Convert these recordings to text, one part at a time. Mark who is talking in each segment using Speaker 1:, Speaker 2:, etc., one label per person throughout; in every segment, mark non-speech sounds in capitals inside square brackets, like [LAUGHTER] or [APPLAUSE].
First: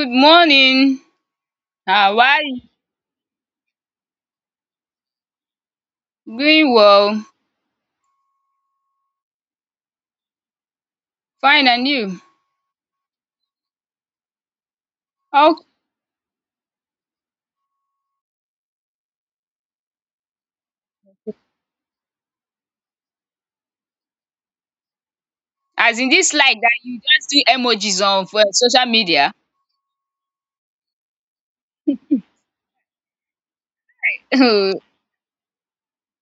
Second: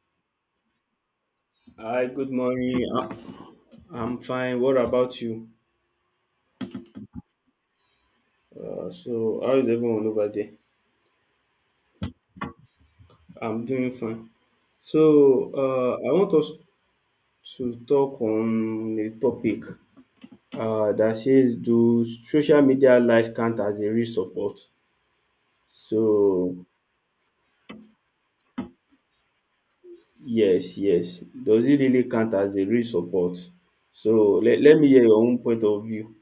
Speaker 1: Good morning.
Speaker 2: Hi,
Speaker 1: How
Speaker 2: good
Speaker 1: are you?
Speaker 2: morning. I'm fine. What about you?
Speaker 1: Doing well.
Speaker 2: So, how is everyone over there?
Speaker 1: Fine and you?
Speaker 2: I'm doing fine. So,
Speaker 1: Oh,
Speaker 2: I want us to talk on a topic that says, do social media likes count as a real support?
Speaker 1: as
Speaker 2: So,
Speaker 1: in this like that? You just do emojis on for social media?
Speaker 2: yes, yes. Does it really count as a real support? So, let me
Speaker 1: [LAUGHS]
Speaker 2: hear your own point of view.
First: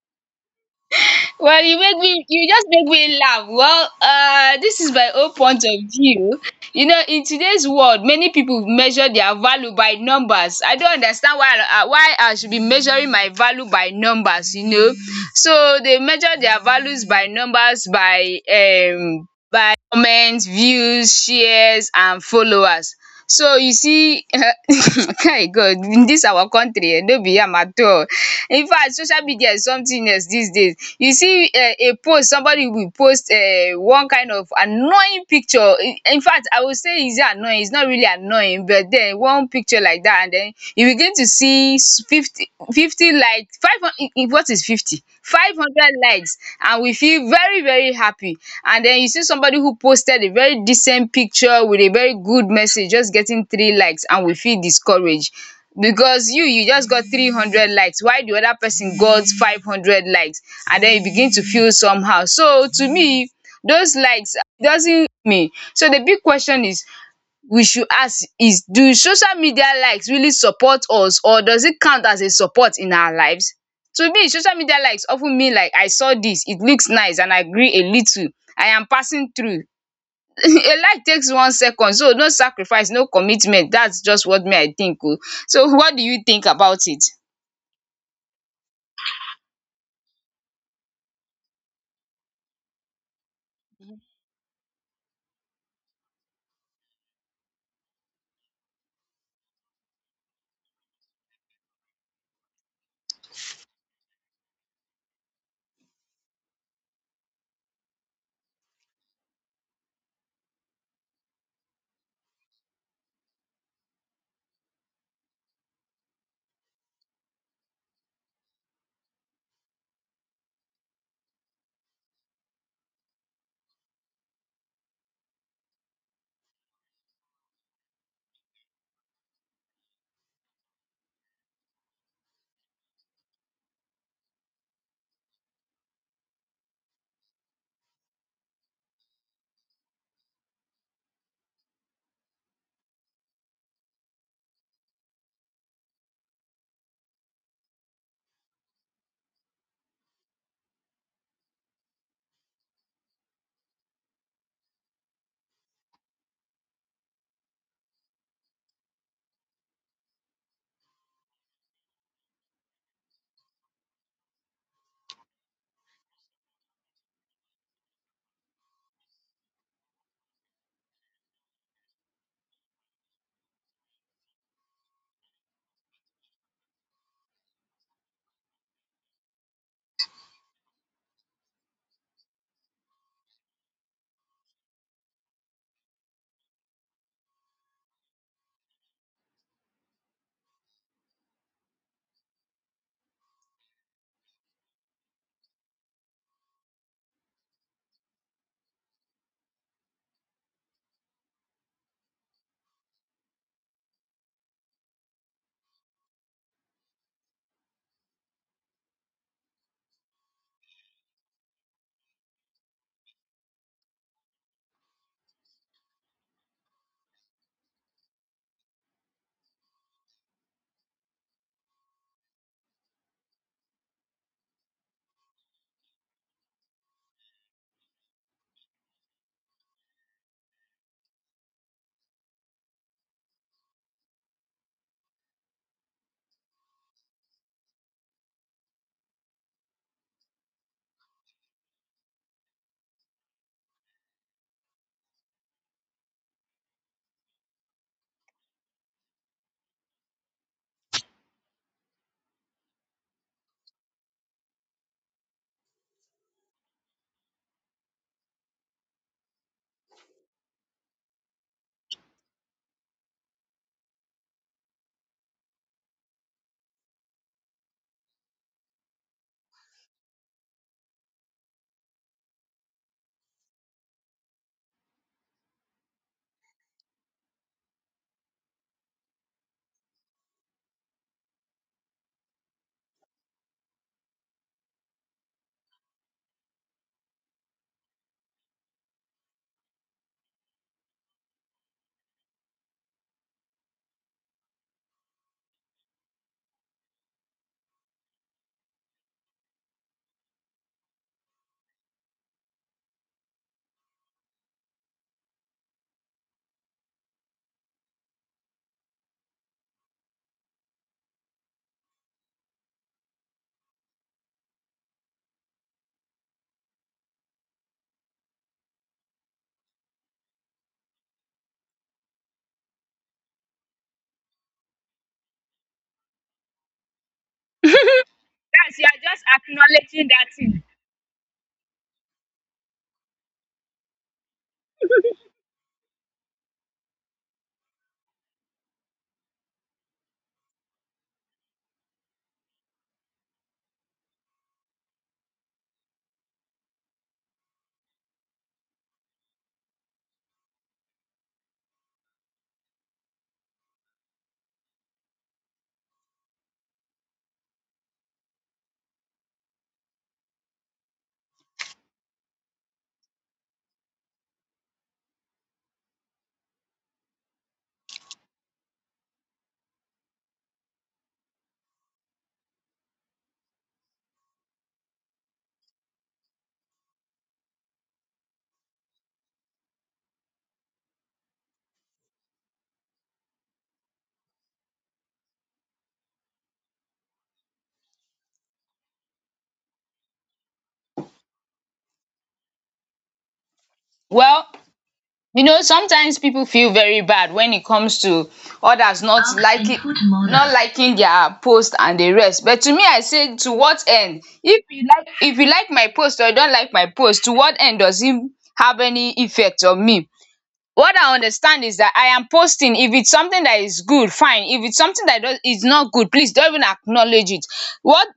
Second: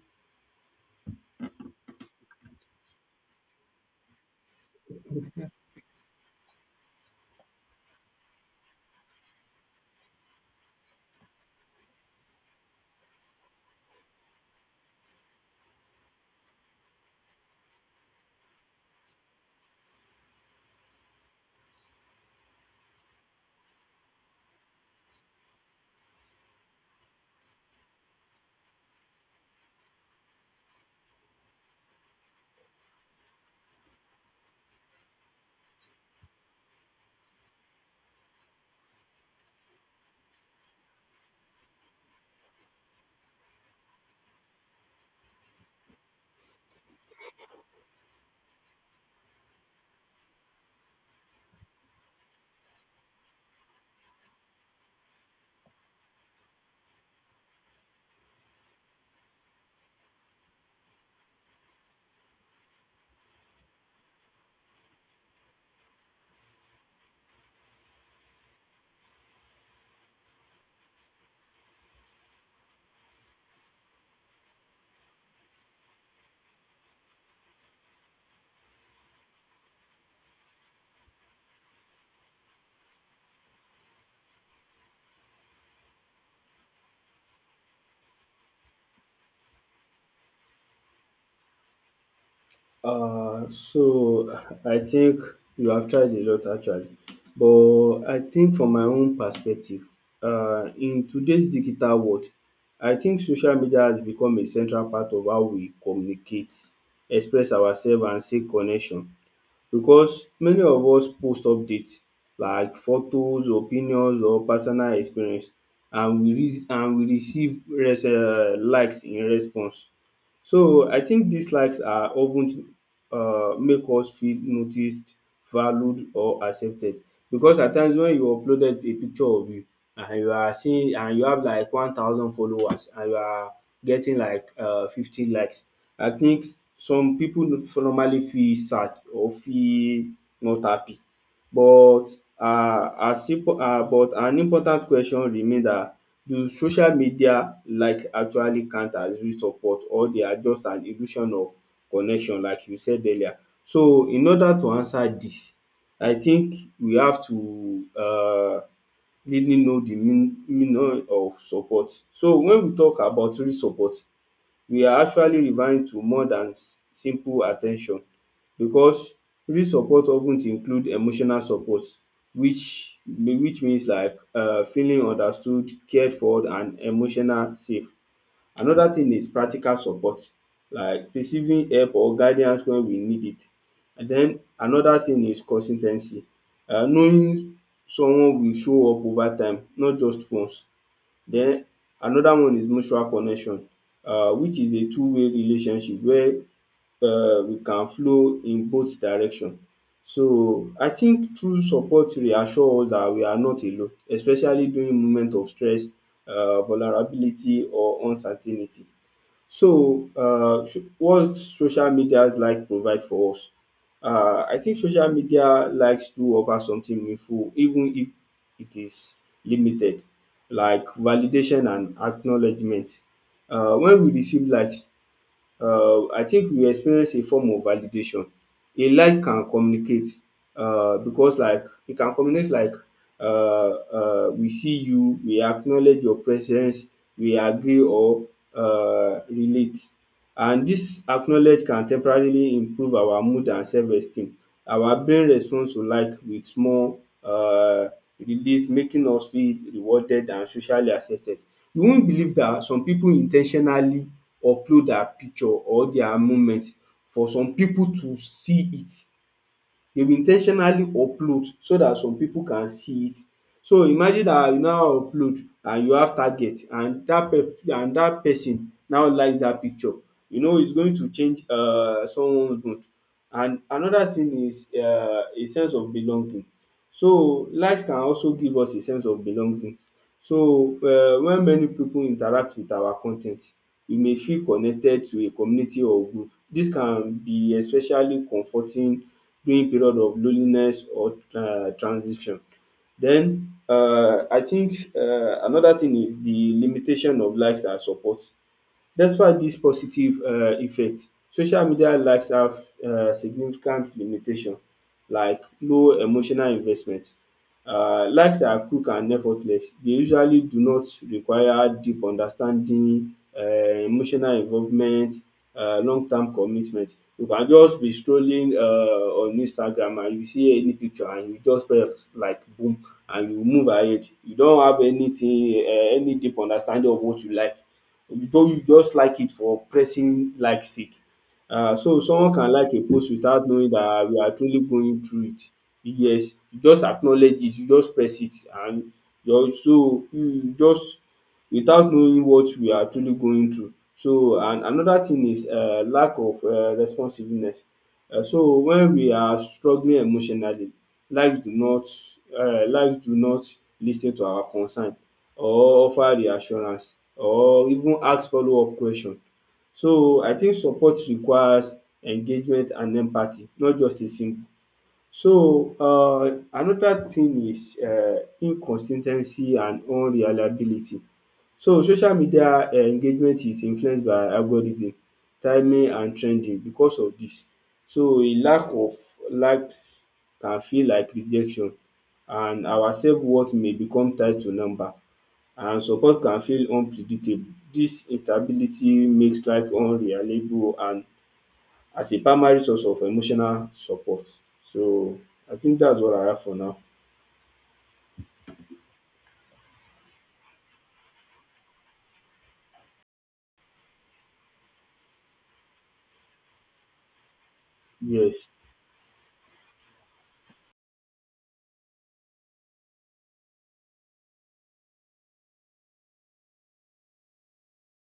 Speaker 1: Well, you just make me laugh. Well, this is my own point of view. You know, in today's world, many people measure their value by numbers. I don't understand why I should be measuring my value by numbers. So they measure their values by numbers, by comments, views, shares and followers. So you see, [LAUGHS] kai, God in dis our country, no be yam at all. Infact, social media is something else dis days. You see, a post, somebody will post one kind of annoying picture. Infact, I will say, is it annoying? Is not really annoying, but den one picture like dat, and den you begin to see 50, 50, like 500. What is 50? 500 likes and we feel very, very happy, and then you see somebody who posted a very decent picture with a very good message just getting three likes, and we feel discouraged because you just got 300 likes while the other person got 500 likes, and then you begin to feel somehow. So to me, those likes doesn't me, so the big question is, we should ask is, do social media likes really support us, or does it count as a support in our lives? To me, social media likes often mean like, I saw this, it looks nice and I agree a little, I am passing through. [LAUGHS] A like takes 1 second, so no sacrifice, no commitment. That's just what me I think o. So what do you think about it?
Speaker 2: So I think you have tried a lot actually, but I think from my own perspective, in today's digital world, I think social media has become a central part of how we communicate, express ourselves and seek connection. Because many of us post updates like photos, opinions or personal experience, and and we receive likes in response. So I think these likes are often, make us feel noticed, valued or accepted, because at times when you uploaded a picture of you and you are seeing and you have like 1,000 followers and you are getting like 50 likes, I think some pipu normally feel sad or feel not happy, but as impo but an important question remain dat, do social media like actually count as real support, or they are just an illusion of connection like you said earlier? So in order to answer dis, I think we have to um really know the meaning of support. So when we talk about real support, we are actually referring to more than simple at ten tion, because real support of ten include emotional support, which means like feeling understood, cared for and emotional safe. Another thing is practical support, like receiving help or guidance when we need it. And then another thing is consis ten cy, knowing someone will show up over time, not just once. Then another one is mutual connection, which is a two-way relationship where we can flow in both direction. So I think true support reassure us that we are not alone, especially during moment of stress, vulnerability or uncertainty. So, what social media like provide for us? I think social media likes to offer something meaningful, even if it is limited, like validation and acknowledgement. When we receive likes, I think we experience a form of validation. A like can communicate, because like e can communicate like, we see you, we acknowledge your presence, we agree or relate. And dis acknowledge can temporarily improve our mood and self esteem. Our brain responds to like with small release, making us feel rewarded and socially accepted. You won't believe dat some pipu in ten tionally upload their picture or their moment for some people to see it. They will in ten tionally upload so that some people can see it. So imagine that you now upload and you have target, and that pe and that person now likes that picture. You know it's going to change someone's mood. And another thing is a sense of belonging. So likes can also give us a sense of belonging. So when many people interact with our con ten t, we may feel connected to a community or group. Dis can be especially comforting during period of loneliness or transition. Then I think another thing is the limitation of likes and support. Despite this positive effect, social media likes have significant limitation, like low emotional investment. Likes are quick and effortless. They usually do not require deep understanding, emotional involvement, long term commitment. You can just be strolling on Instagram and you see any picture and you just press like, boom, and you move ahead. You don't have anything, any deep understanding of what you like. You just you
Speaker 1: That's you
Speaker 2: just
Speaker 1: are
Speaker 2: like
Speaker 1: just
Speaker 2: it for
Speaker 1: acknowledging that
Speaker 2: pressing
Speaker 1: thing.
Speaker 2: like sake. So someone can like a post without knowing that we are truly going through it. Yes, you just acknowledge it, you just press it, and your so you just without knowing what we are truly going through. So, and another thing is lack of responsiveness. So when we are struggling emotionally, lives do not lives do not lis ten to our concern or offer reassurance or even ask follow up question. So I think support requires engagement and empathy, not just a single. So another thing is inconsis ten cy and unreliability. So social media engagement is influenced by algorithm, timing and trending. Because of dis, so a lack of likes can feel like rejection and our self worth may become tied to number, and some support can feel unpredictable. Dis instability makes life unreliable and as a primary source of emotional support.
Speaker 1: Well,
Speaker 2: So
Speaker 1: you
Speaker 2: I
Speaker 1: know,
Speaker 2: think that's what
Speaker 1: sometimes
Speaker 2: I have
Speaker 1: people
Speaker 2: for
Speaker 1: feel
Speaker 2: now.
Speaker 1: very bad when it comes to others not liking their post and the rest. But to me, I say, to what end? If you like my post or you don't like my post, to what end does it
Speaker 2: Yes.
Speaker 1: have any effect on me? What I understand is that I am posting. If it's something that is good, fine. If it's something that is not good, please don't even acknowledge it. What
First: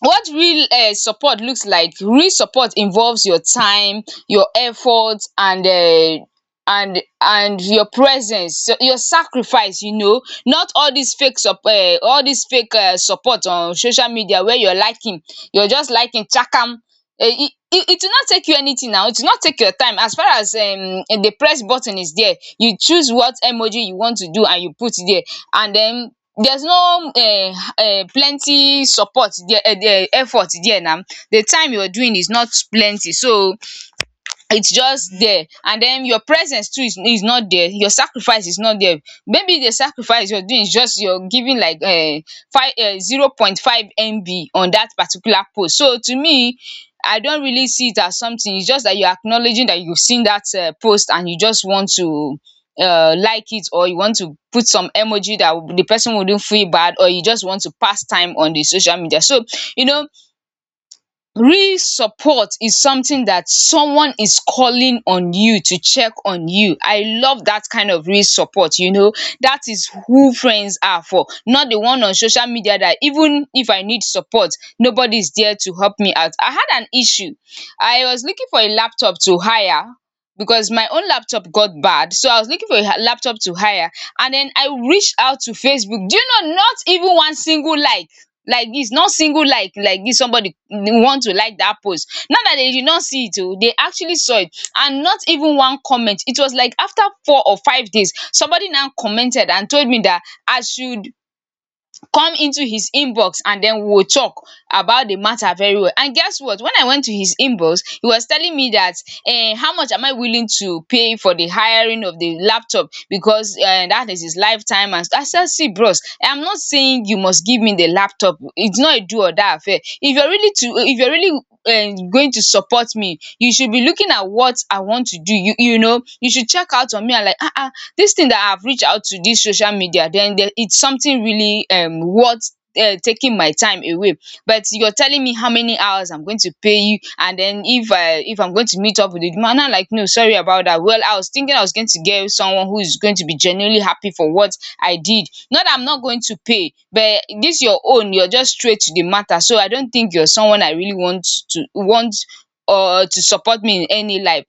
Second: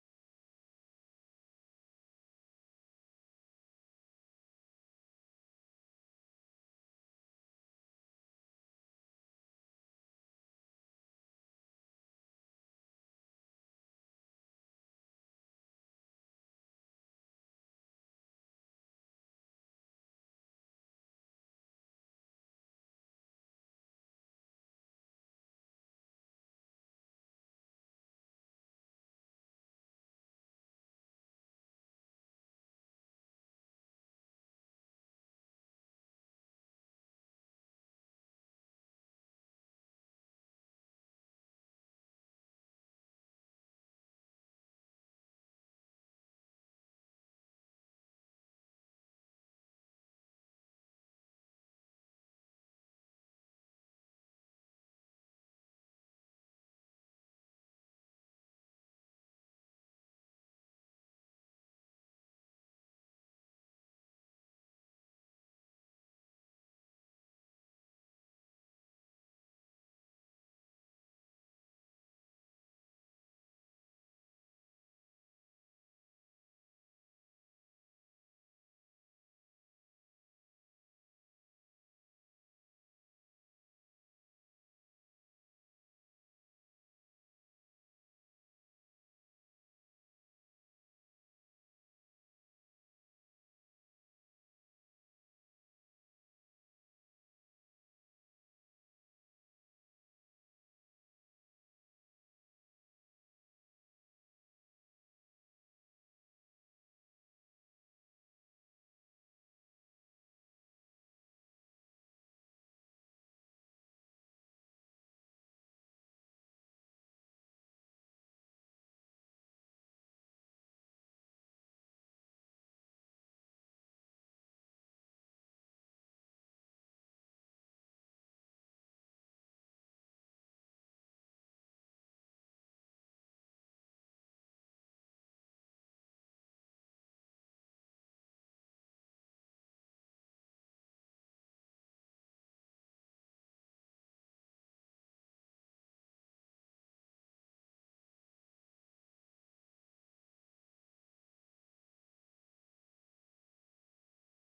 Speaker 1: what real support looks like. Real support involves your time, your effort, and your presence, so your sacrifice. Not all this fake support on social media, where you're just liking chakam. Eh, it will not take you anything. Now it will not take your time, as far as the press button is there, you choose what emoji you want to do and you put it there, and then there's no plenty support there, effort there. Now the time you're doing is not plenty, so it's just there, and then your presence too is not there, your sacrifice is not there. Maybe the sacrifice you're doing is just you're giving like five, zero point 0.5 MB on that particular post. So to me, I don't really see it as something. It's just that you're acknowledging that you've seen that post, and you just want to like it, or you want to put some emoji that the person wouldn't feel bad, or you just want to pass time on the social media. So you know, real support is something that someone is calling on you to check on you. I love that kind of real support, you know. That is who friends are for, not the one on social media that even if I need support, nobody is there to help me out. I had an issue, I was looking for a laptop to hire, because my own laptop got bad, so I was looking for a laptop to hire. And then I reached out to Facebook. Do you know, not even one single like. Like, it's not single like this somebody want to like that post now, that they did not see it? Oh, they actually saw it. And not even one comment. It was like after 4 or 5 days, somebody now commented and told me that I should come into his inbox and then we will talk about the matter very well. And guess what? When I went to his inbox, he was telling me that, how much am I willing to pay for the hiring of the laptop, because that is his lifetime. And I said, see bros, I'm not saying you must give me the laptop. It's not a do or die affair. If you're really going to support me, you should be looking at what I want to do. You know, you should check out on me and like, this thing that I've reached out to, this social media, then there, it's something really worth taking my time away. But you're telling me how many hours I'm going to pay you, and then if I'm going to meet up with the demand, now, like, no, sorry about that. Well, I was thinking I was going to get someone who is going to be genuinely happy for what I did, not that I'm not going to pay, but this your own, you're just straight to the matter, so I don't think you're someone I really want to want or to support me in any life.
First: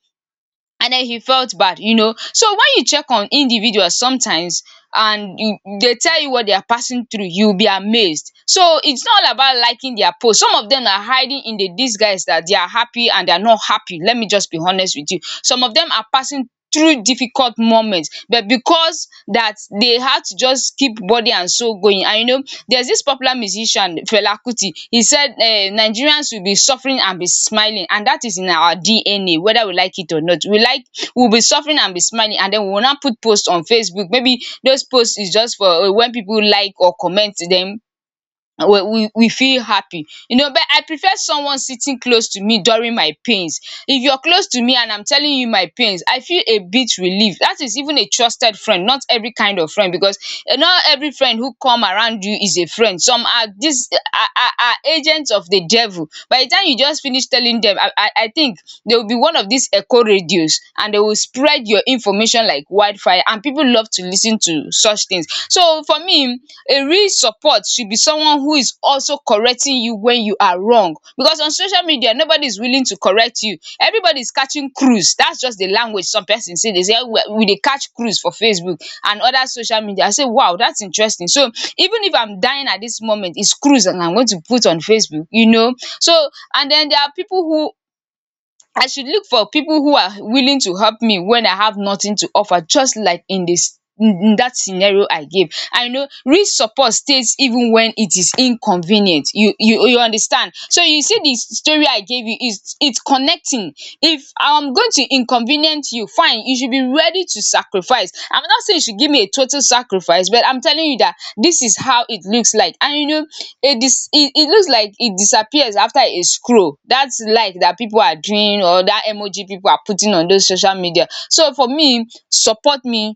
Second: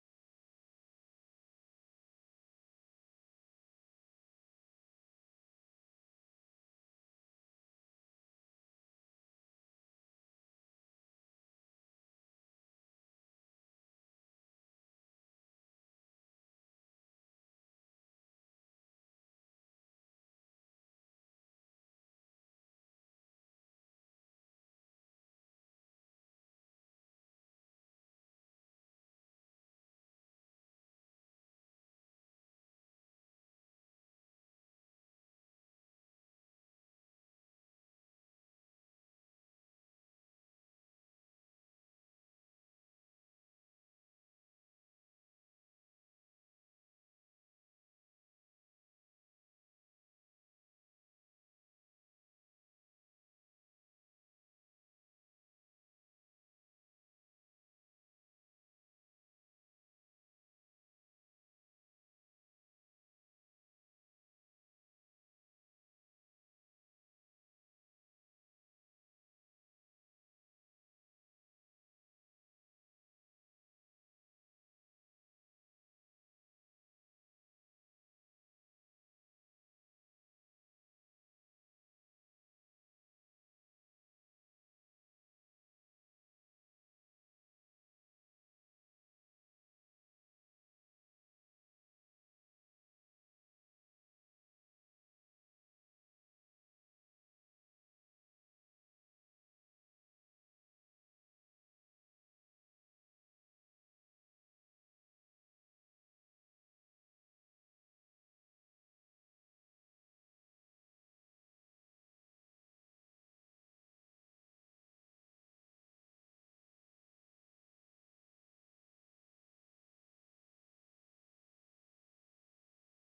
Speaker 1: And then he felt bad, you know. So when you check on individuals sometimes, they tell you what they are passing through, you'll be amazed. So it's not all about liking their post, some of them are hiding in the disguise that they are happy, and they are not happy, let me just be honest with you. Some of them are passing through difficult moments, but because that, they had to just keep body and soul going, and you know, there's this popular musician Fela Kuti. He said, Nigerians will be suffering and be smiling, and that is in our DNA, whether we like it or not. We'll be suffering and be smiling, and then we will not put posts on Facebook. Maybe those posts is just for, when people like or comment them." We feel happy, you know. But I prefer someone sitting close to me during my pains. If you're close to me and I'm telling you my pains, I feel a bit relieved. That is even a trusted friend, not every kind of friend. Because, eh, not every friend who come around you is a friend, some are this are agents of the devil. By the time you just finish telling them, I think they will be one of these echo radios, and they will spread your information like wildfire inspire, and people love to listen to such things. So for me, a real support should be someone who is also correcting you when you are wrong, because on social media nobody is willing to correct you. Everybody is catching cruise. That's just the language some person say. They say we dey catch cruise for Facebook and other social media. I say, wow, that's interesting. So even if I'm dying at this moment, it's cruise and I'm going to put on Facebook, you know. So, and then, there are people who, I should look for people who are willing to help me when I have nothing to offer, just like in this in that scenario I gave. I know real support stays even when it is inconvenient. You understand? So you see, the story I gave you, is it's connecting. If I'm going to inconvenient you, fine, you should be ready to sacrifice. I'm not saying you should give me a total sacrifice, but I'm telling you that this is how it looks like. And you know, it looks like it disappears after a scroll. That's like that people are doing, or that emoji people are putting on those social media. So for me, support me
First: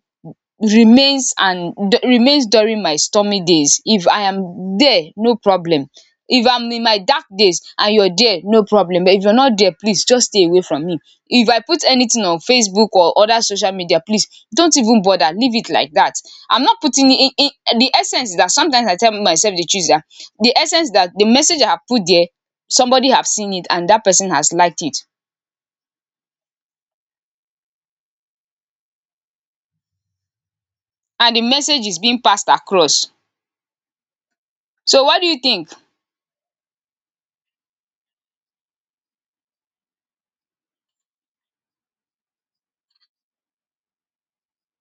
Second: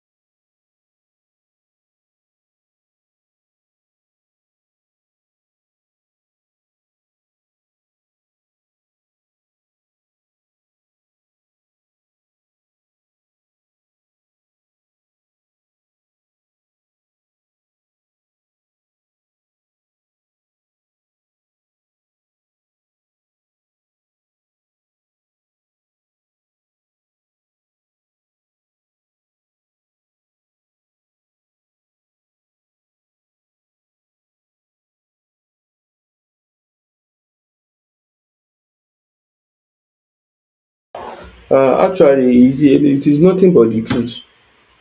Speaker 1: remains and remains during my stormy days. If I am there, no problem. If I'm in my dark days and you're there, no problem. But if you're not there, please just stay away from me. If I put anything on Facebook or other social media, please don't even bother, leave it like that. I'm not putting in. The essence is that sometimes I tell myself the truth that the essence that the message I have put there, somebody have seen it and that person has liked it and the message is being passed across. So what do you think?
Speaker 2: Actually, it is nothing but the truth.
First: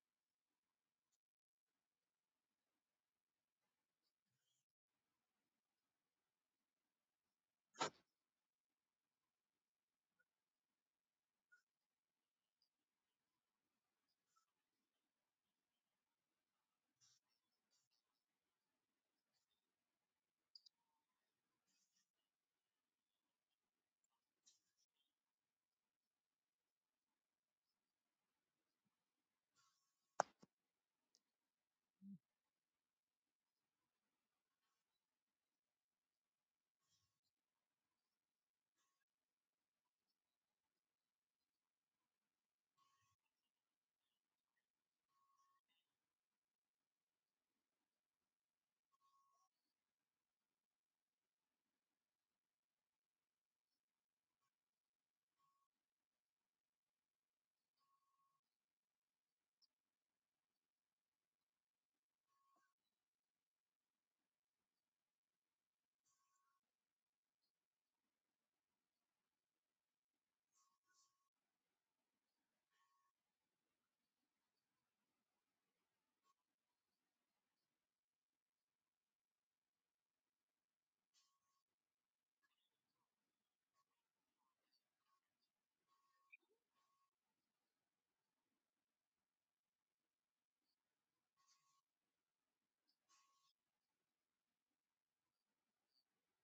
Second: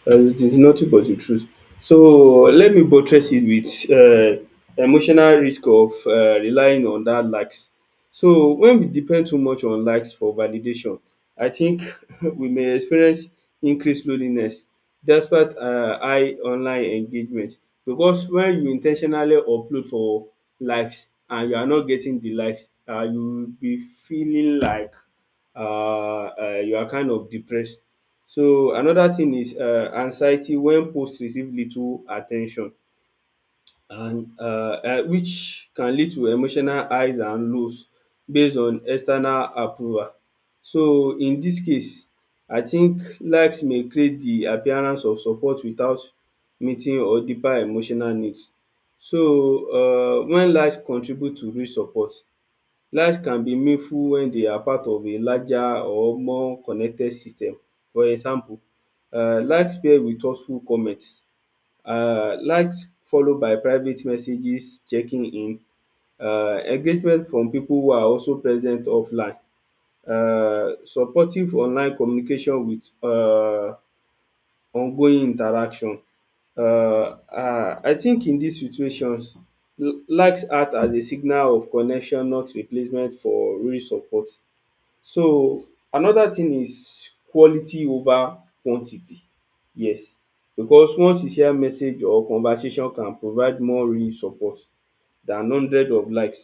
Speaker 2: It is nothing but the truth. So let me buttress it with um emotional risk of relying on that likes. So when we depend too much on likes for validation, I think [LAUGHS] we may experience increased loneliness, despite high online engagement, because when you in ten tionally upload for likes and you are not getting the likes, you will be feeling like um you are kind of depressed. So another thing is anxiety when post receive little at ten tion, and which can lead to emotional highs and lows based on external approval. So in dis case, I think likes may create the appearance of support without meeting or deeper emotional needs. So when likes contribute to real support, likes can be meaningful when they are part of a larger or more connected system. For example, likes paired with thoughtful comment, likes followed by private messages checking in, engagement from people who are also present offline, supportive online communication with ongoing interaction. I think in dis situations, likes act as a signal of connection, not replacement for real support. So another thing is quality over quantity. Yes, because one sincere message or conversation can provide more real support than hundred of likes.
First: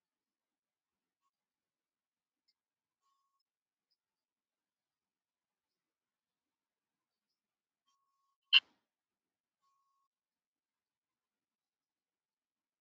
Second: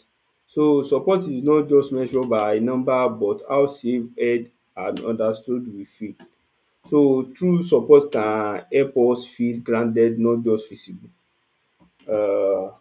Speaker 2: So support is not just measured by number, but how safe, heard and understood we feel. So true support can help us feel grounded, not just visible. um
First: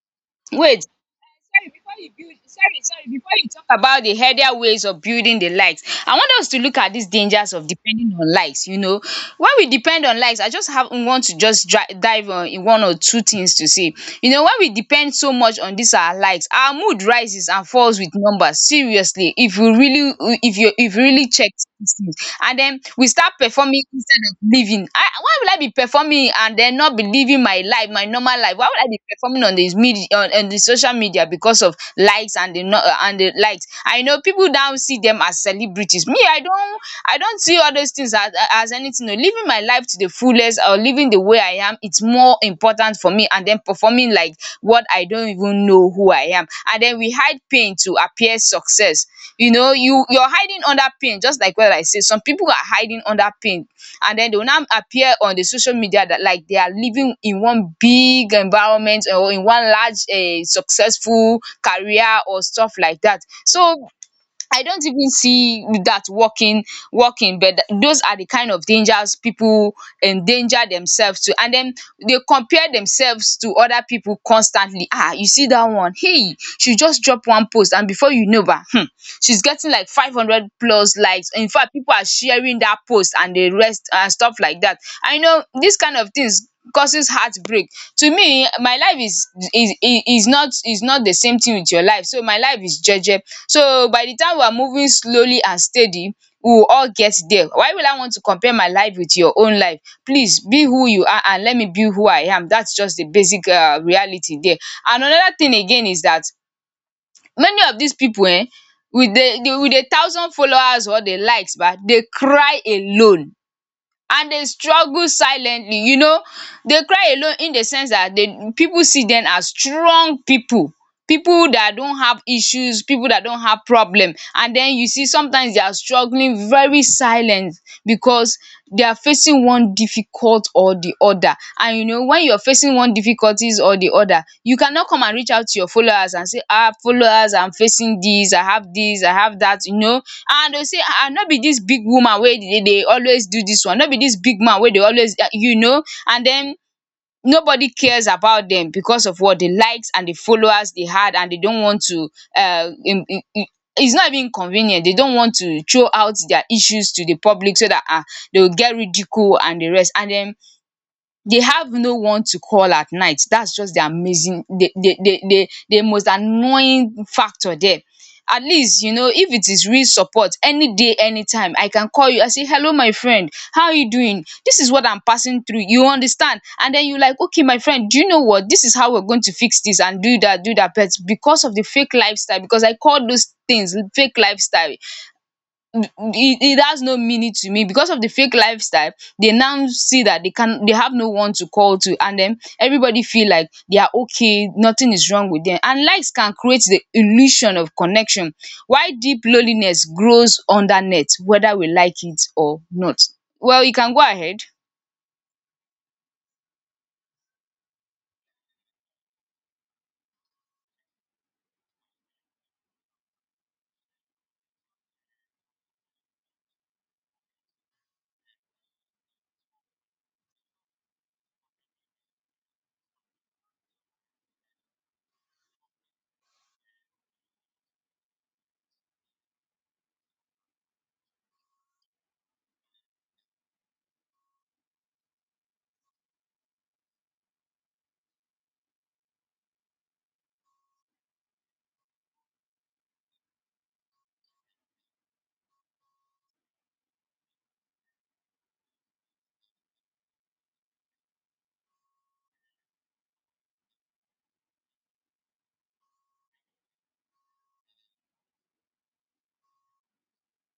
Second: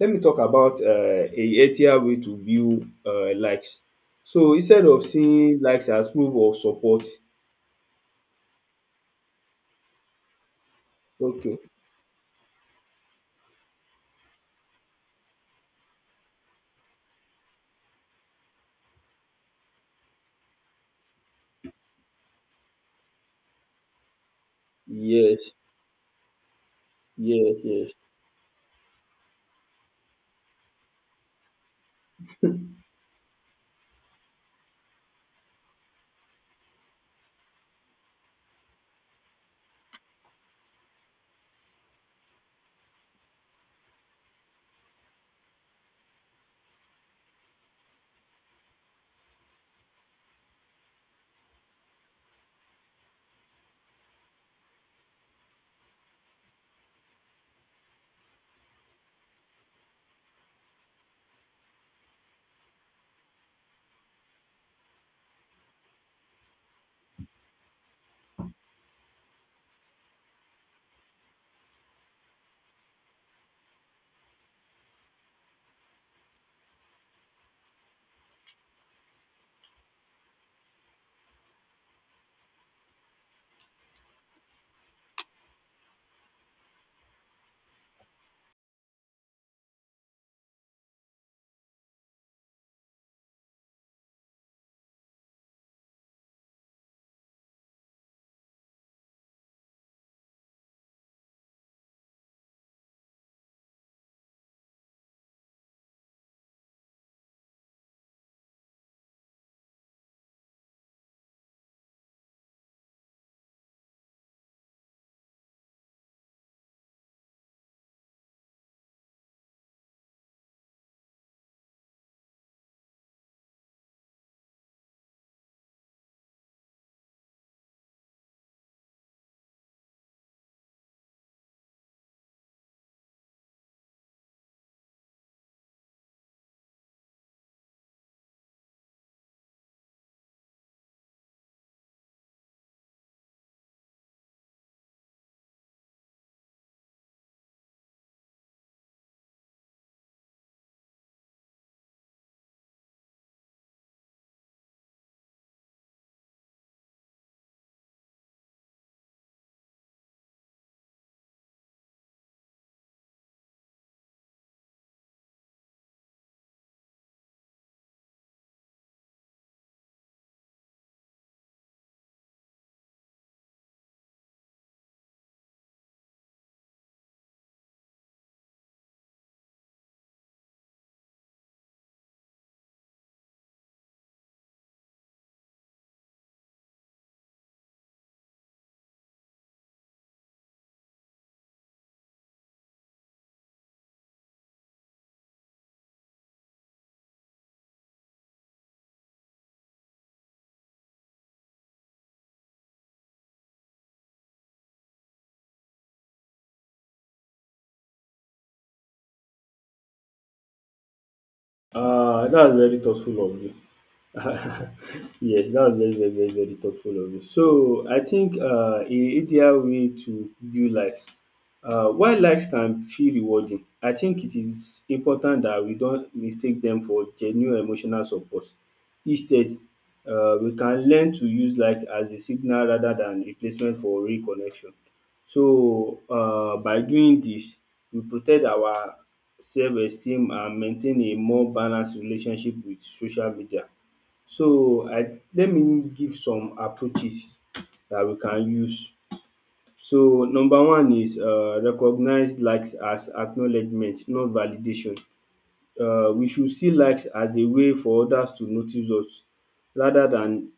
Speaker 2: Let me talk about
Speaker 1: Wait,
Speaker 2: a
Speaker 1: sorry, before
Speaker 2: healthier
Speaker 1: you
Speaker 2: way
Speaker 1: build,
Speaker 2: to
Speaker 1: sorry,
Speaker 2: view
Speaker 1: sorry, before you talk
Speaker 2: likes.
Speaker 1: about the
Speaker 2: So
Speaker 1: healthier
Speaker 2: instead
Speaker 1: ways of
Speaker 2: of
Speaker 1: building the
Speaker 2: seeing
Speaker 1: likes,
Speaker 2: likes as
Speaker 1: I want
Speaker 2: proof
Speaker 1: us
Speaker 2: of
Speaker 1: to look at
Speaker 2: support.
Speaker 1: these dangers of depending on likes, you know, why we depend on likes. I just have want to
Speaker 2: Okay.
Speaker 1: just dive on in one or two things to say. You know, why we depend so much on these our likes, our mood rises and falls with numbers seriously. If you really, if you really check dis things. And then we start performing instead of living. I Why will
Speaker 2: Yes,
Speaker 1: I be performing and then not be living
Speaker 2: yes,
Speaker 1: my life,
Speaker 2: yes.
Speaker 1: my normal life? Why would I be performing on dis on the social media because of likes and the di and the likes? I know pipu now see them as celebrities. Me, I don't, I don't see all those things as anything oh. Living my life to the fullest or living the way I am, it's more important for me, and then performing like what? I don't even know who I am. And then we hide pain to appear success. You know, you you're hiding under pain just like what I say. Some people are hiding under pain and then they will now appear on the social media that like they are living in one big environment or in one large successful career or stuff like that. So I don't even see that working, but those are the kind of dangers people endanger themselves to. And then they compare themselves to other people constantly. Ah, you see that one, hey, she just drop one post and before you know ba she's getting like 500 plus likes. In fact, people are sharing that post and the rest and stuff like that. I know these kind of things causes heartbreak. To me, my life is not, is not the same thing with your life. So my life is jeje. So by the time we are moving slowly and steady, we will all get there. Why will I want to compare my life with your own life? Please be who you are and let me be who I am. That's just the basic reality there. And another thing again is that many of these people, eh, with the with a thousand followers or the likes, but they cry alone and they struggle silently. You know, they cry alone in the sense that they people see them as strong people, people that don't have issues, people that don't have problem. And then you see sometimes they are struggling very silent, because they are facing one difficult support or the other. And you know, when you're facing one difficulties or the other, you cannot come and reach out to your followers and say, ah, followers, I'm facing this, I have this, I have that, you know. And they go say, ah, not be this big woman where they dey always do this one? Not be this big man where they always, you know. And then nobody cares about them because of what, the likes and the followers they had. And they don't want to, um it's not even convenient, they don't want to throw out their issues to the public so that ah, they will get ridicule and the rest. And then they have no one to call at night. That's just the amazing, the most annoying factor there. At least, you know, if it is real support, any day, anytime, I can call you. I say, hello, my friend, how are you doing? This is what I'm passing through. You understand? And then you like, okay, my friend, do you know what? This is how we're going to fix this and do that, do that. But because of the fake lifestyle, because I call those things fake lifestyle, it, it has no meaning to me. Because of the fake lifestyle, they now see that they have no one to call to, and then everybody feel like they are okay, nothing is wrong with them. And likes can create the illusion of connection why deep loneliness grows under net, whether we like it or not. Well, you can go ahead.
Speaker 2: That's very thoughtful of you. [LAUGHS] Yes, that was very, very, very, very thoughtful of you. So I think, a ideal way to view likes. While likes can feel rewarding, I think it is important that we don't mistake them for genuine emotional support. Instead, we can learn to use like as a signal rather than replacement for real connection. So, by doing this, we protect our self-esteem and maintain a more balanced relationship with social media. So I let me give some approaches that we can use. So number one is recognize likes as acknowledgement, not validation. We should see likes as a way for others to notice us rather than,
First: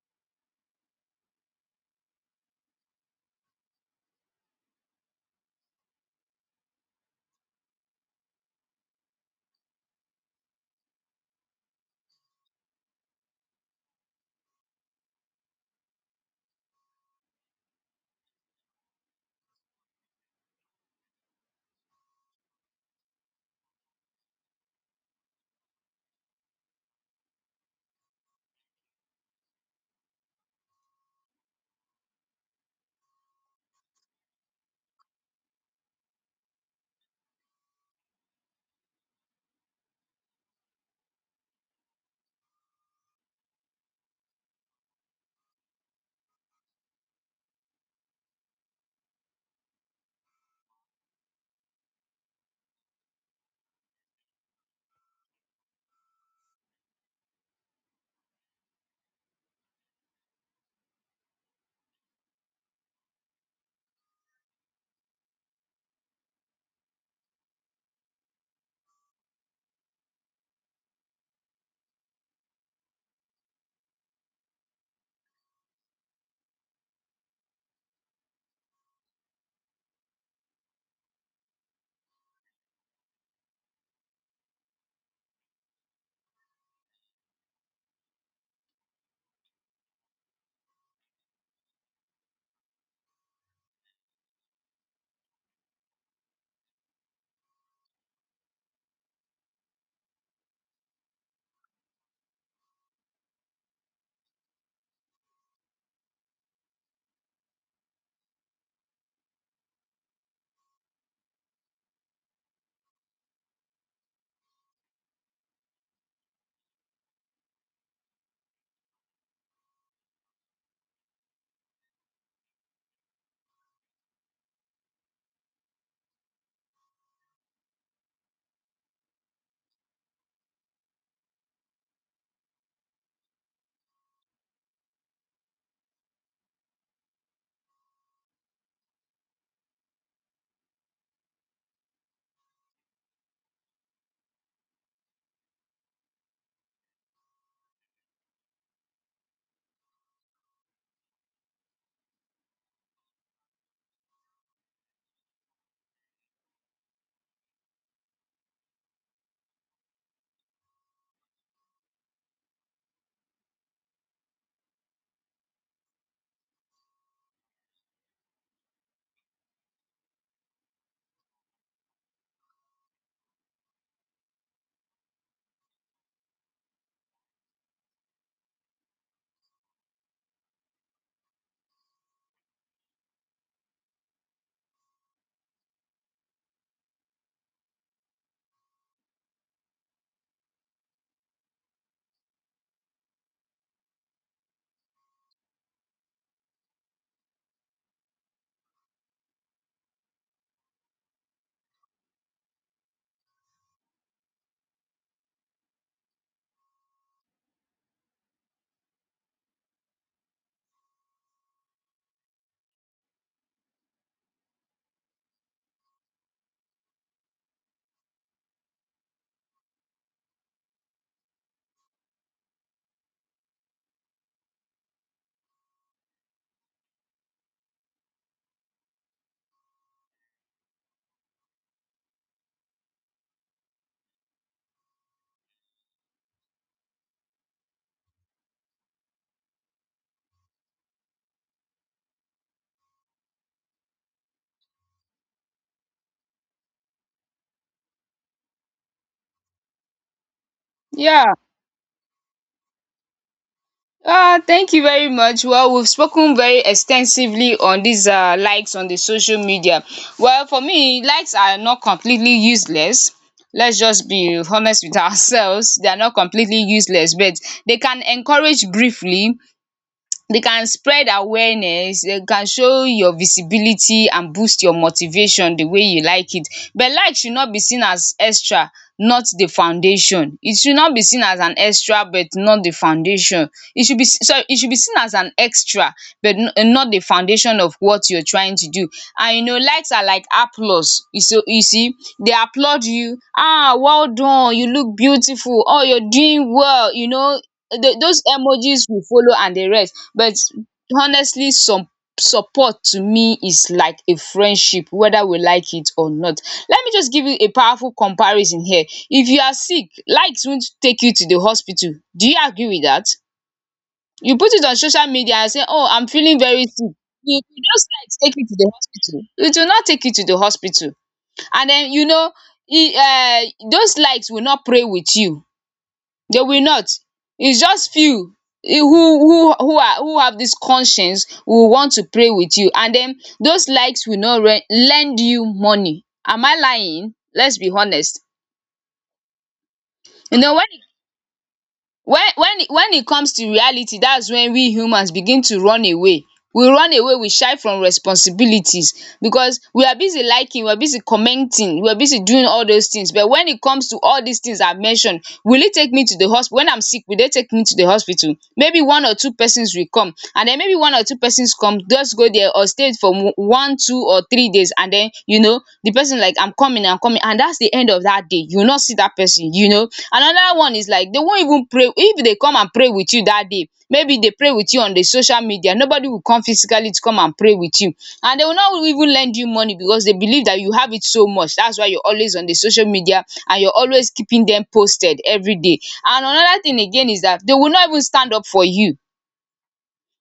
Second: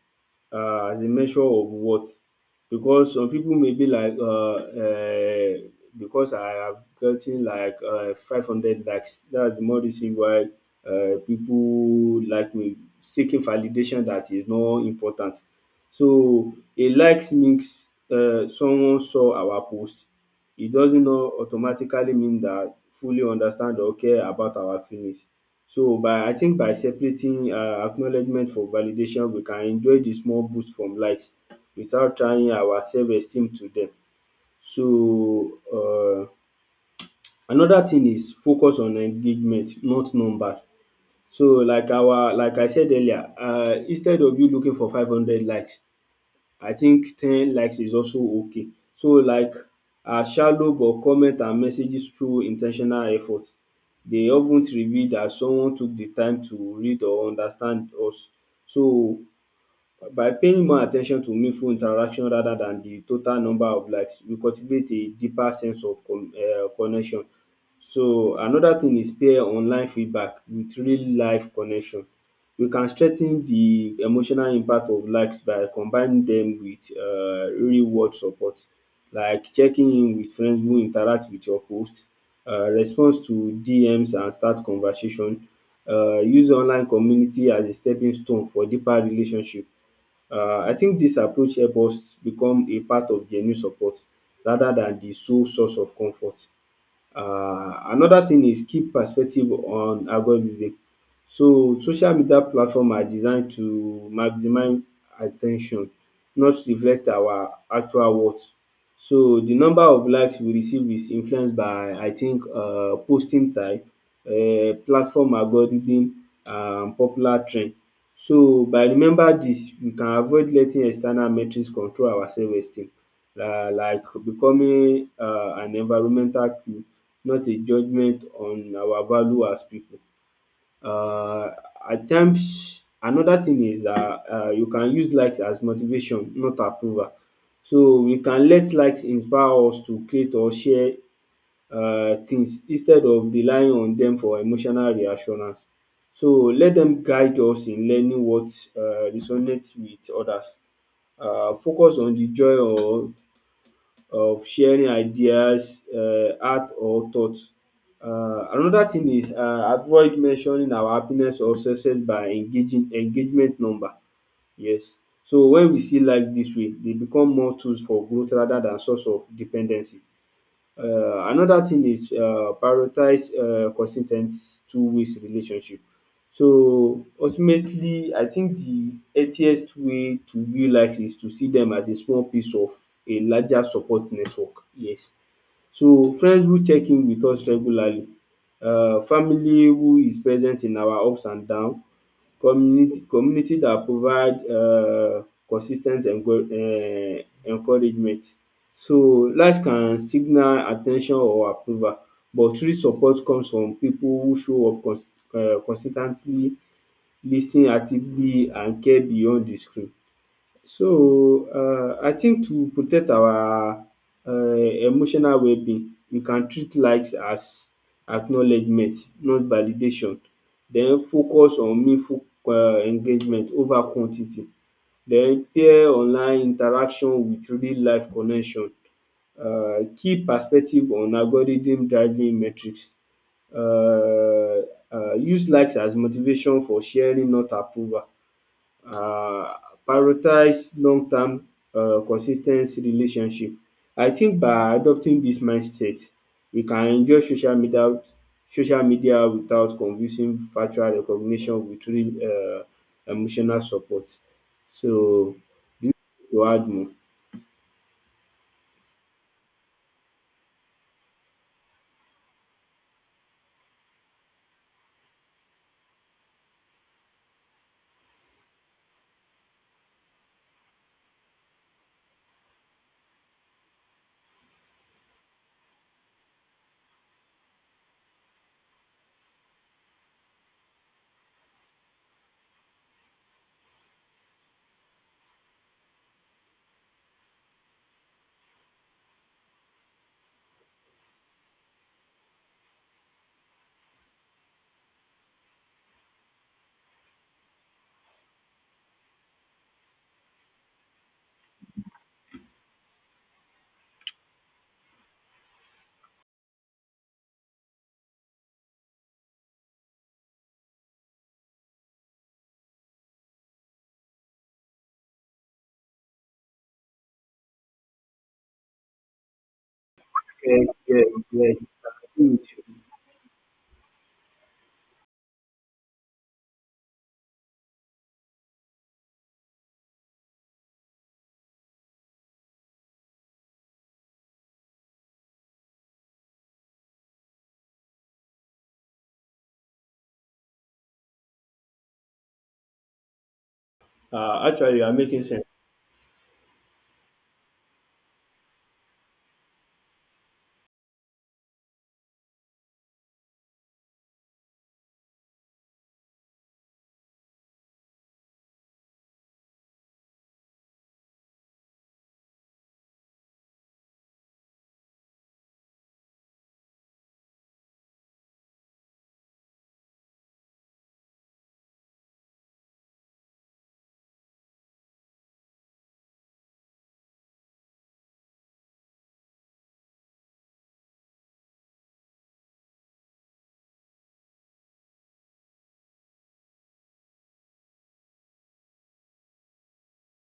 Speaker 2: as a measure of worth, because some people may be like, because I have gotten like, 500 likes, that's the more reason why, people like me seeking validation. That is not important. So a likes means, someone saw our post. It doesn't not automatically mean that fully understand or care about our feelings. So by I think by separating acknowledgement from validation, we can enjoy the small boost from likes without trying our self esteem to dem. So another thing is focus on engagement, not numbers. So like our like I said earlier, instead of you looking for 500 likes, I think 10 likes is also okay. So like are shallow, but comment and messages through in ten tional effort. They of ten reveal that someone took the time to read or understand us. So by paying more at ten tion to meaningful interaction rather than the total number of likes, we cultivate a deeper sense of connection. So another thing is peer online feedback with real life connection. You can strengthen the emotional impact of likes by combining them with real world support, like checking in with friends who interact with your post, response to DMs and start conversation, use online community as a stepping stone for deeper relationship. I think this approach help us become a part of genuine support rather than the sole source of comfort. Another thing is key perspective on algorithm. So social media platform are designed to maximize at ten tion, not reflect our actual worth. So the number of likes we receive is influenced by, I think, posting type, platform algorithm and popular trend. So by remember dis, we can avoid letting external metrics control our self esteem, like becoming an environmental, not a judgement on our value as pipu. um At times, another thing is, you can use likes as motivation, not approval. So we can let likes inspire us to create or share things, instead of relying on dem for emotional reassurance. So let dem guide us in learning what resonate with others. Focus on the joy or of sharing ideas, art or thoughts. Another thing is, avoid mentioning our happiness or success by engaging engagement number. Yes. So when we see likes this way, they become more tools for growth rather than source of dependency. um another thing is, prioritize consis ten t two ways relationship. So ultimately I think the healthiest way to view likes is to see dem as a small piece of a larger support network, yes. So friends who check in with us regularly, family who is present in our ups and down, community that provide consis ten t encouragement. So likes can signal at ten tion or approval, but true support comes from pipu who show up consis ten tly, lis ten actively, and care beyond the screen. So, I think, to protect our emotional wellbeing, we can treat likes as acknowledgement, not validation, den focus on meaningful engagement over quantity, den pair online interaction with real life connection, keep perspective on algorithm driving metrics, um use likes as motivation for sharing, not approval, um prioritize long term consis ten cy relationship. I think by adopting dis mindset, we can enjoy social media without confusing factual
Speaker 1: Yeah.
Speaker 2: recognition with real emotional support.
Speaker 1: Thank you
Speaker 2: So
Speaker 1: very much. Well, we've
Speaker 2: to
Speaker 1: spoken very
Speaker 2: add more.
Speaker 1: extensively on these likes on the social media. Well, for me, likes are not completely useless. Let's just be honest with [LAUGHS] ourselves. They are not completely useless, but they can encourage briefly, they can spread awareness, they can show your visibility and boost your motivation the way you like it. But like should not be seen as extra, not the foundation. It should not be seen as an extra but not the foundation. It should be it should be seen as an extra but not the foundation of what you're trying to do. And you know, likes are like applause. You so you see, they applaud you, ah, well done, you look beautiful, oh, you're doing well, you know, those emojis will follow and the rest. But honestly, some support to me is like a friendship, whether we like it or not. Let me just give you a powerful comparison here. If you are sick, likes won't take you to the hospital. Do you agree with that? You put it on social media and say, "oh I'm feeling very sick." If those likes take you to the hospital, it will not take you to the
Speaker 2: Yes,
Speaker 1: hospital.
Speaker 2: yes, yes.
Speaker 1: And
Speaker 2: I
Speaker 1: then you
Speaker 2: agree
Speaker 1: know,
Speaker 2: with you.
Speaker 1: e those likes will not pray with you, they will not. It's just few who who are who have this conscience will want to pray with you. And then those likes will not lend you money. Am I lying? Let's be honest. You know, when when it comes to reality, that's when we
Speaker 2: Actually, you are
Speaker 1: humans
Speaker 2: making
Speaker 1: begin
Speaker 2: sense.
Speaker 1: to run away. We run away, we shy from responsibilities because we are busy liking, we are busy commenting, we are busy doing all those things. But when it comes to all these things I mentioned, will it take me to the hospital when I'm sick? Will they take me to the hospital? Maybe one or two persons will come, and then maybe one or two persons come, just go there or stay for 1 2 or 3 days. And then you know, you know the person like, I'm coming, I'm coming, and that's the end of that day, you will not see that person. You know, another one is like they won't even pray. If they come and pray with you that day, maybe they pray with you on the social media, nobody will come physically to come and pray with you. And they will not even lend you money, because they believe that you have it so much, that's why you're always on the social media and you're always keeping them posted every day. And another thing again is that they will not even stand up for you.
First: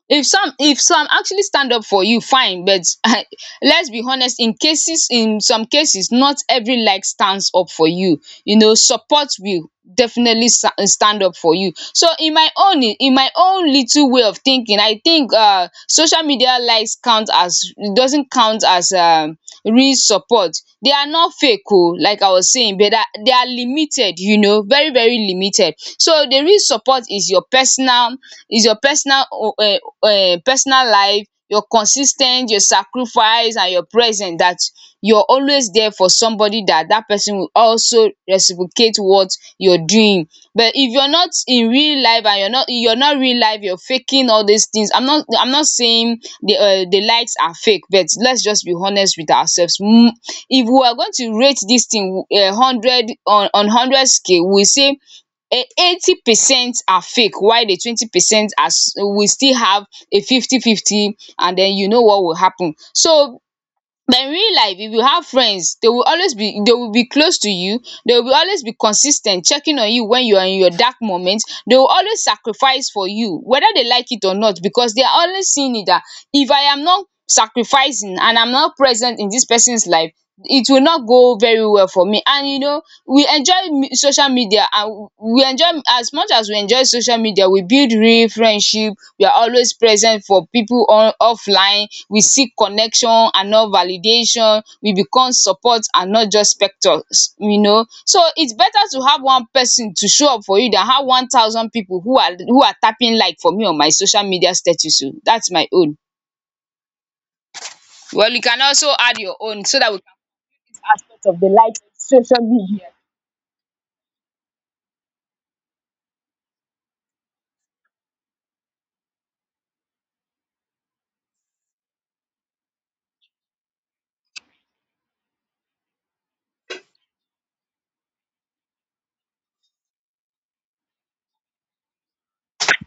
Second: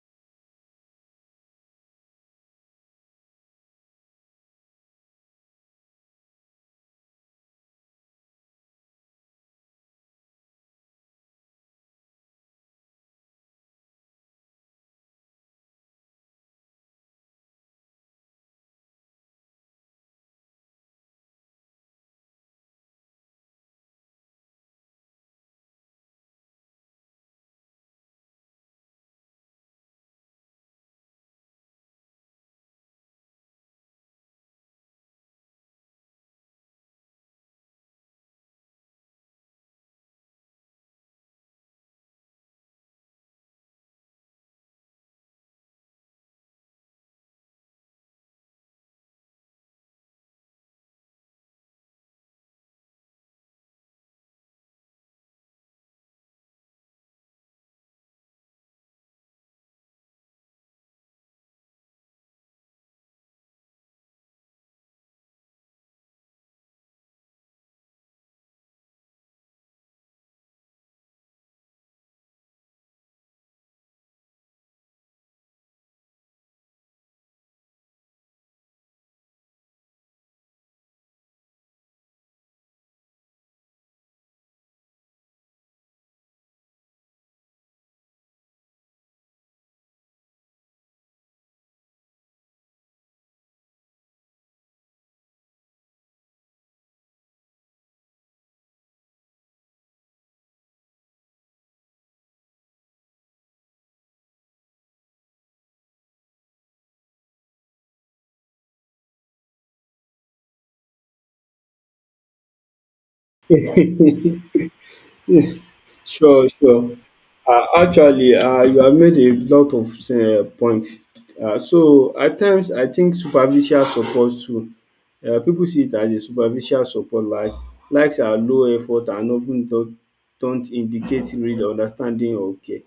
Speaker 1: If some, if some actually stand up for you, fine, but [LAUGHS] let's be honest. In cases, in some cases, not every like stands up for you. You know, support will definitely stand up for you. So in my own, little way of thinking, I think uh, social media likes count as doesn't count as real support. They are not fake oh, like I was saying, but that they are limited, you know, very very limited. So the real support is your personal uh, personal life, your consis ten t, your sacrifice and your presence. That you are always there for somebody, that that person will also reciprocate what you are doing. But if you're not in real life and you're not real life, you're faking all these things. I'm not, saying the likes are fake, but let's just be honest with ourselves. Mm, if we are going to rate this thing 100 on 100 scale, we say eh, 80% are fake while the 20% as we still have a 50 50, and then you know what will happen. So but in real life, if you have friends, they will always be, they will be close to you, they will always be consistent, checking on you when you are in your dark moments. They will always sacrifice for you whether they like it or not, because they are always seeing it that if I am not sacrificing and I'm not present in this person's life, it will not go very well for me. And you know, we enjoy me social media, and we enjoy, as much as we enjoy social media, we build real friendship. We are always present for people on offline. We seek connection and not validation. We become support and not just spectators. You know, so it's better to have one person to show up for you than have 1,000 people who are tapping like for me on my social media status o. That's my own. Well, you can also add your own so that we can have aspect of the life social media.
Speaker 2: [LAUGHS] Sure, sure. Actually, you have made a lot of points. So at times, I think superficial support too. People see it as a superficial support, like likes are low effort and often don't indicate real understanding or care.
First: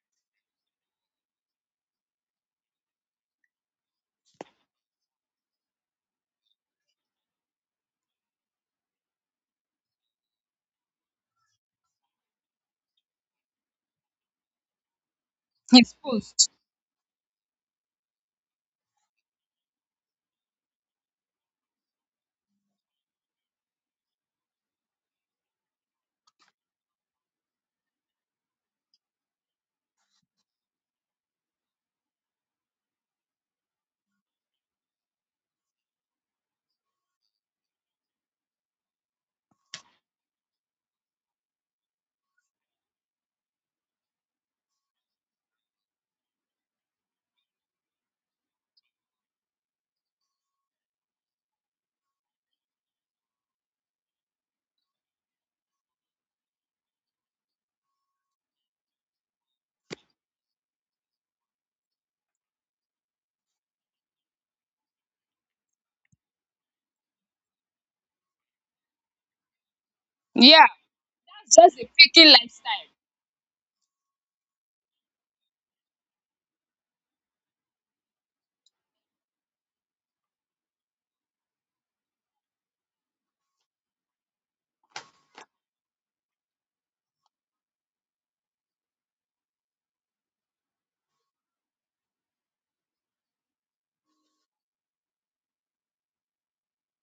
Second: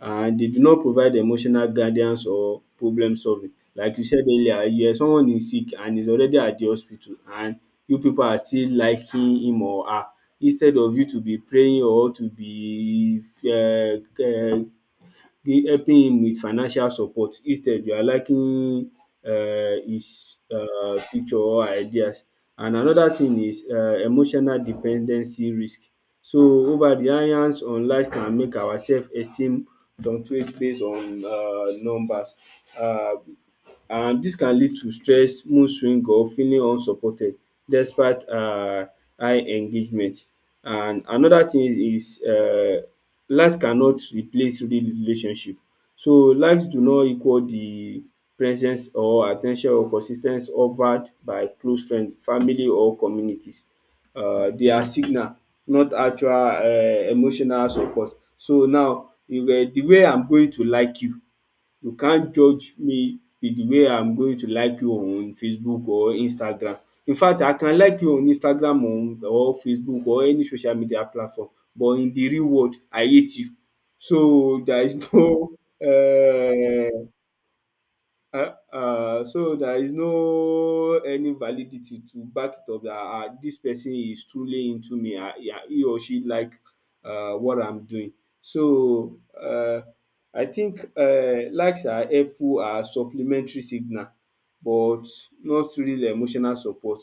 Speaker 2: And they do not provide emotional guidance or problem solving. Like you said earlier, yeah, someone is sick and is already at the hospital, and you people are still liking him or her, instead of you to be praying or to be the
Speaker 1: His
Speaker 2: helping him with
Speaker 1: post.
Speaker 2: financial support. Instead you are liking his picture or ideas. And another thing is, emotional dependency risk. So over reliance on likes can make our self esteem fluctuate based on numbers. um and this can lead to stress, mood swing, or feeling unsupported despite high engagement. And another thing is, likes cannot replace real relationship. So likes do not equal the presence or at ten tion or consis ten ce offered by close friends, family or communities. They are signal, not actual emotional support. So now you the way I'm going to like you can't judge me with the way I'm going to like you on Facebook or Instagram. In fact, I can like you on Instagram on or Facebook or any
Speaker 1: Yeah,
Speaker 2: social media platform,
Speaker 1: that's just a
Speaker 2: but in the
Speaker 1: faking
Speaker 2: real world
Speaker 1: lifestyle.
Speaker 2: I hate you. So there is no [LAUGHS] um um so there is no any validity to back it up that dis person is truly into me, he or she like what I'm doing. So, I think, likes are supplementary signal, but not real emotional support,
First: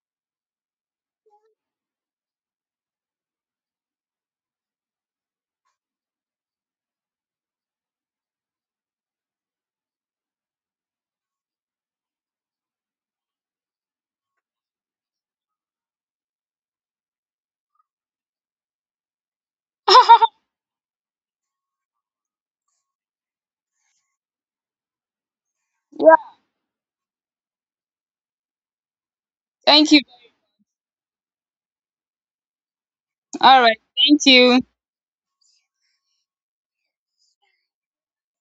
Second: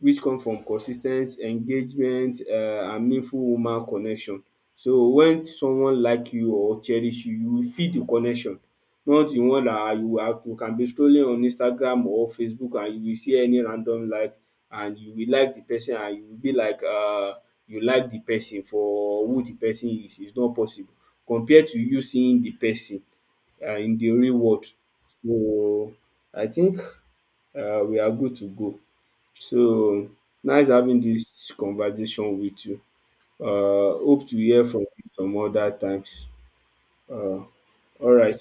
Speaker 2: which come from consis ten t engagement and meaningful human connection. So when someone like you or cherish you, you will feel the connection. Not the one that you can be scrolling on Instagram or Facebook, and you will see any random like, and you will like the person, and you will be like, you like the person for who the person is. It's not possible. Compared to you seeing the person in the real world. So
Speaker 1: [LAUGHS] Yeah,
Speaker 2: I think we are good to go. So,
Speaker 1: thank you.
Speaker 2: nice having this conversation with you.
Speaker 1: All right, thank
Speaker 2: Hope to
Speaker 1: you.
Speaker 2: hear from you some other times. Uh, all right.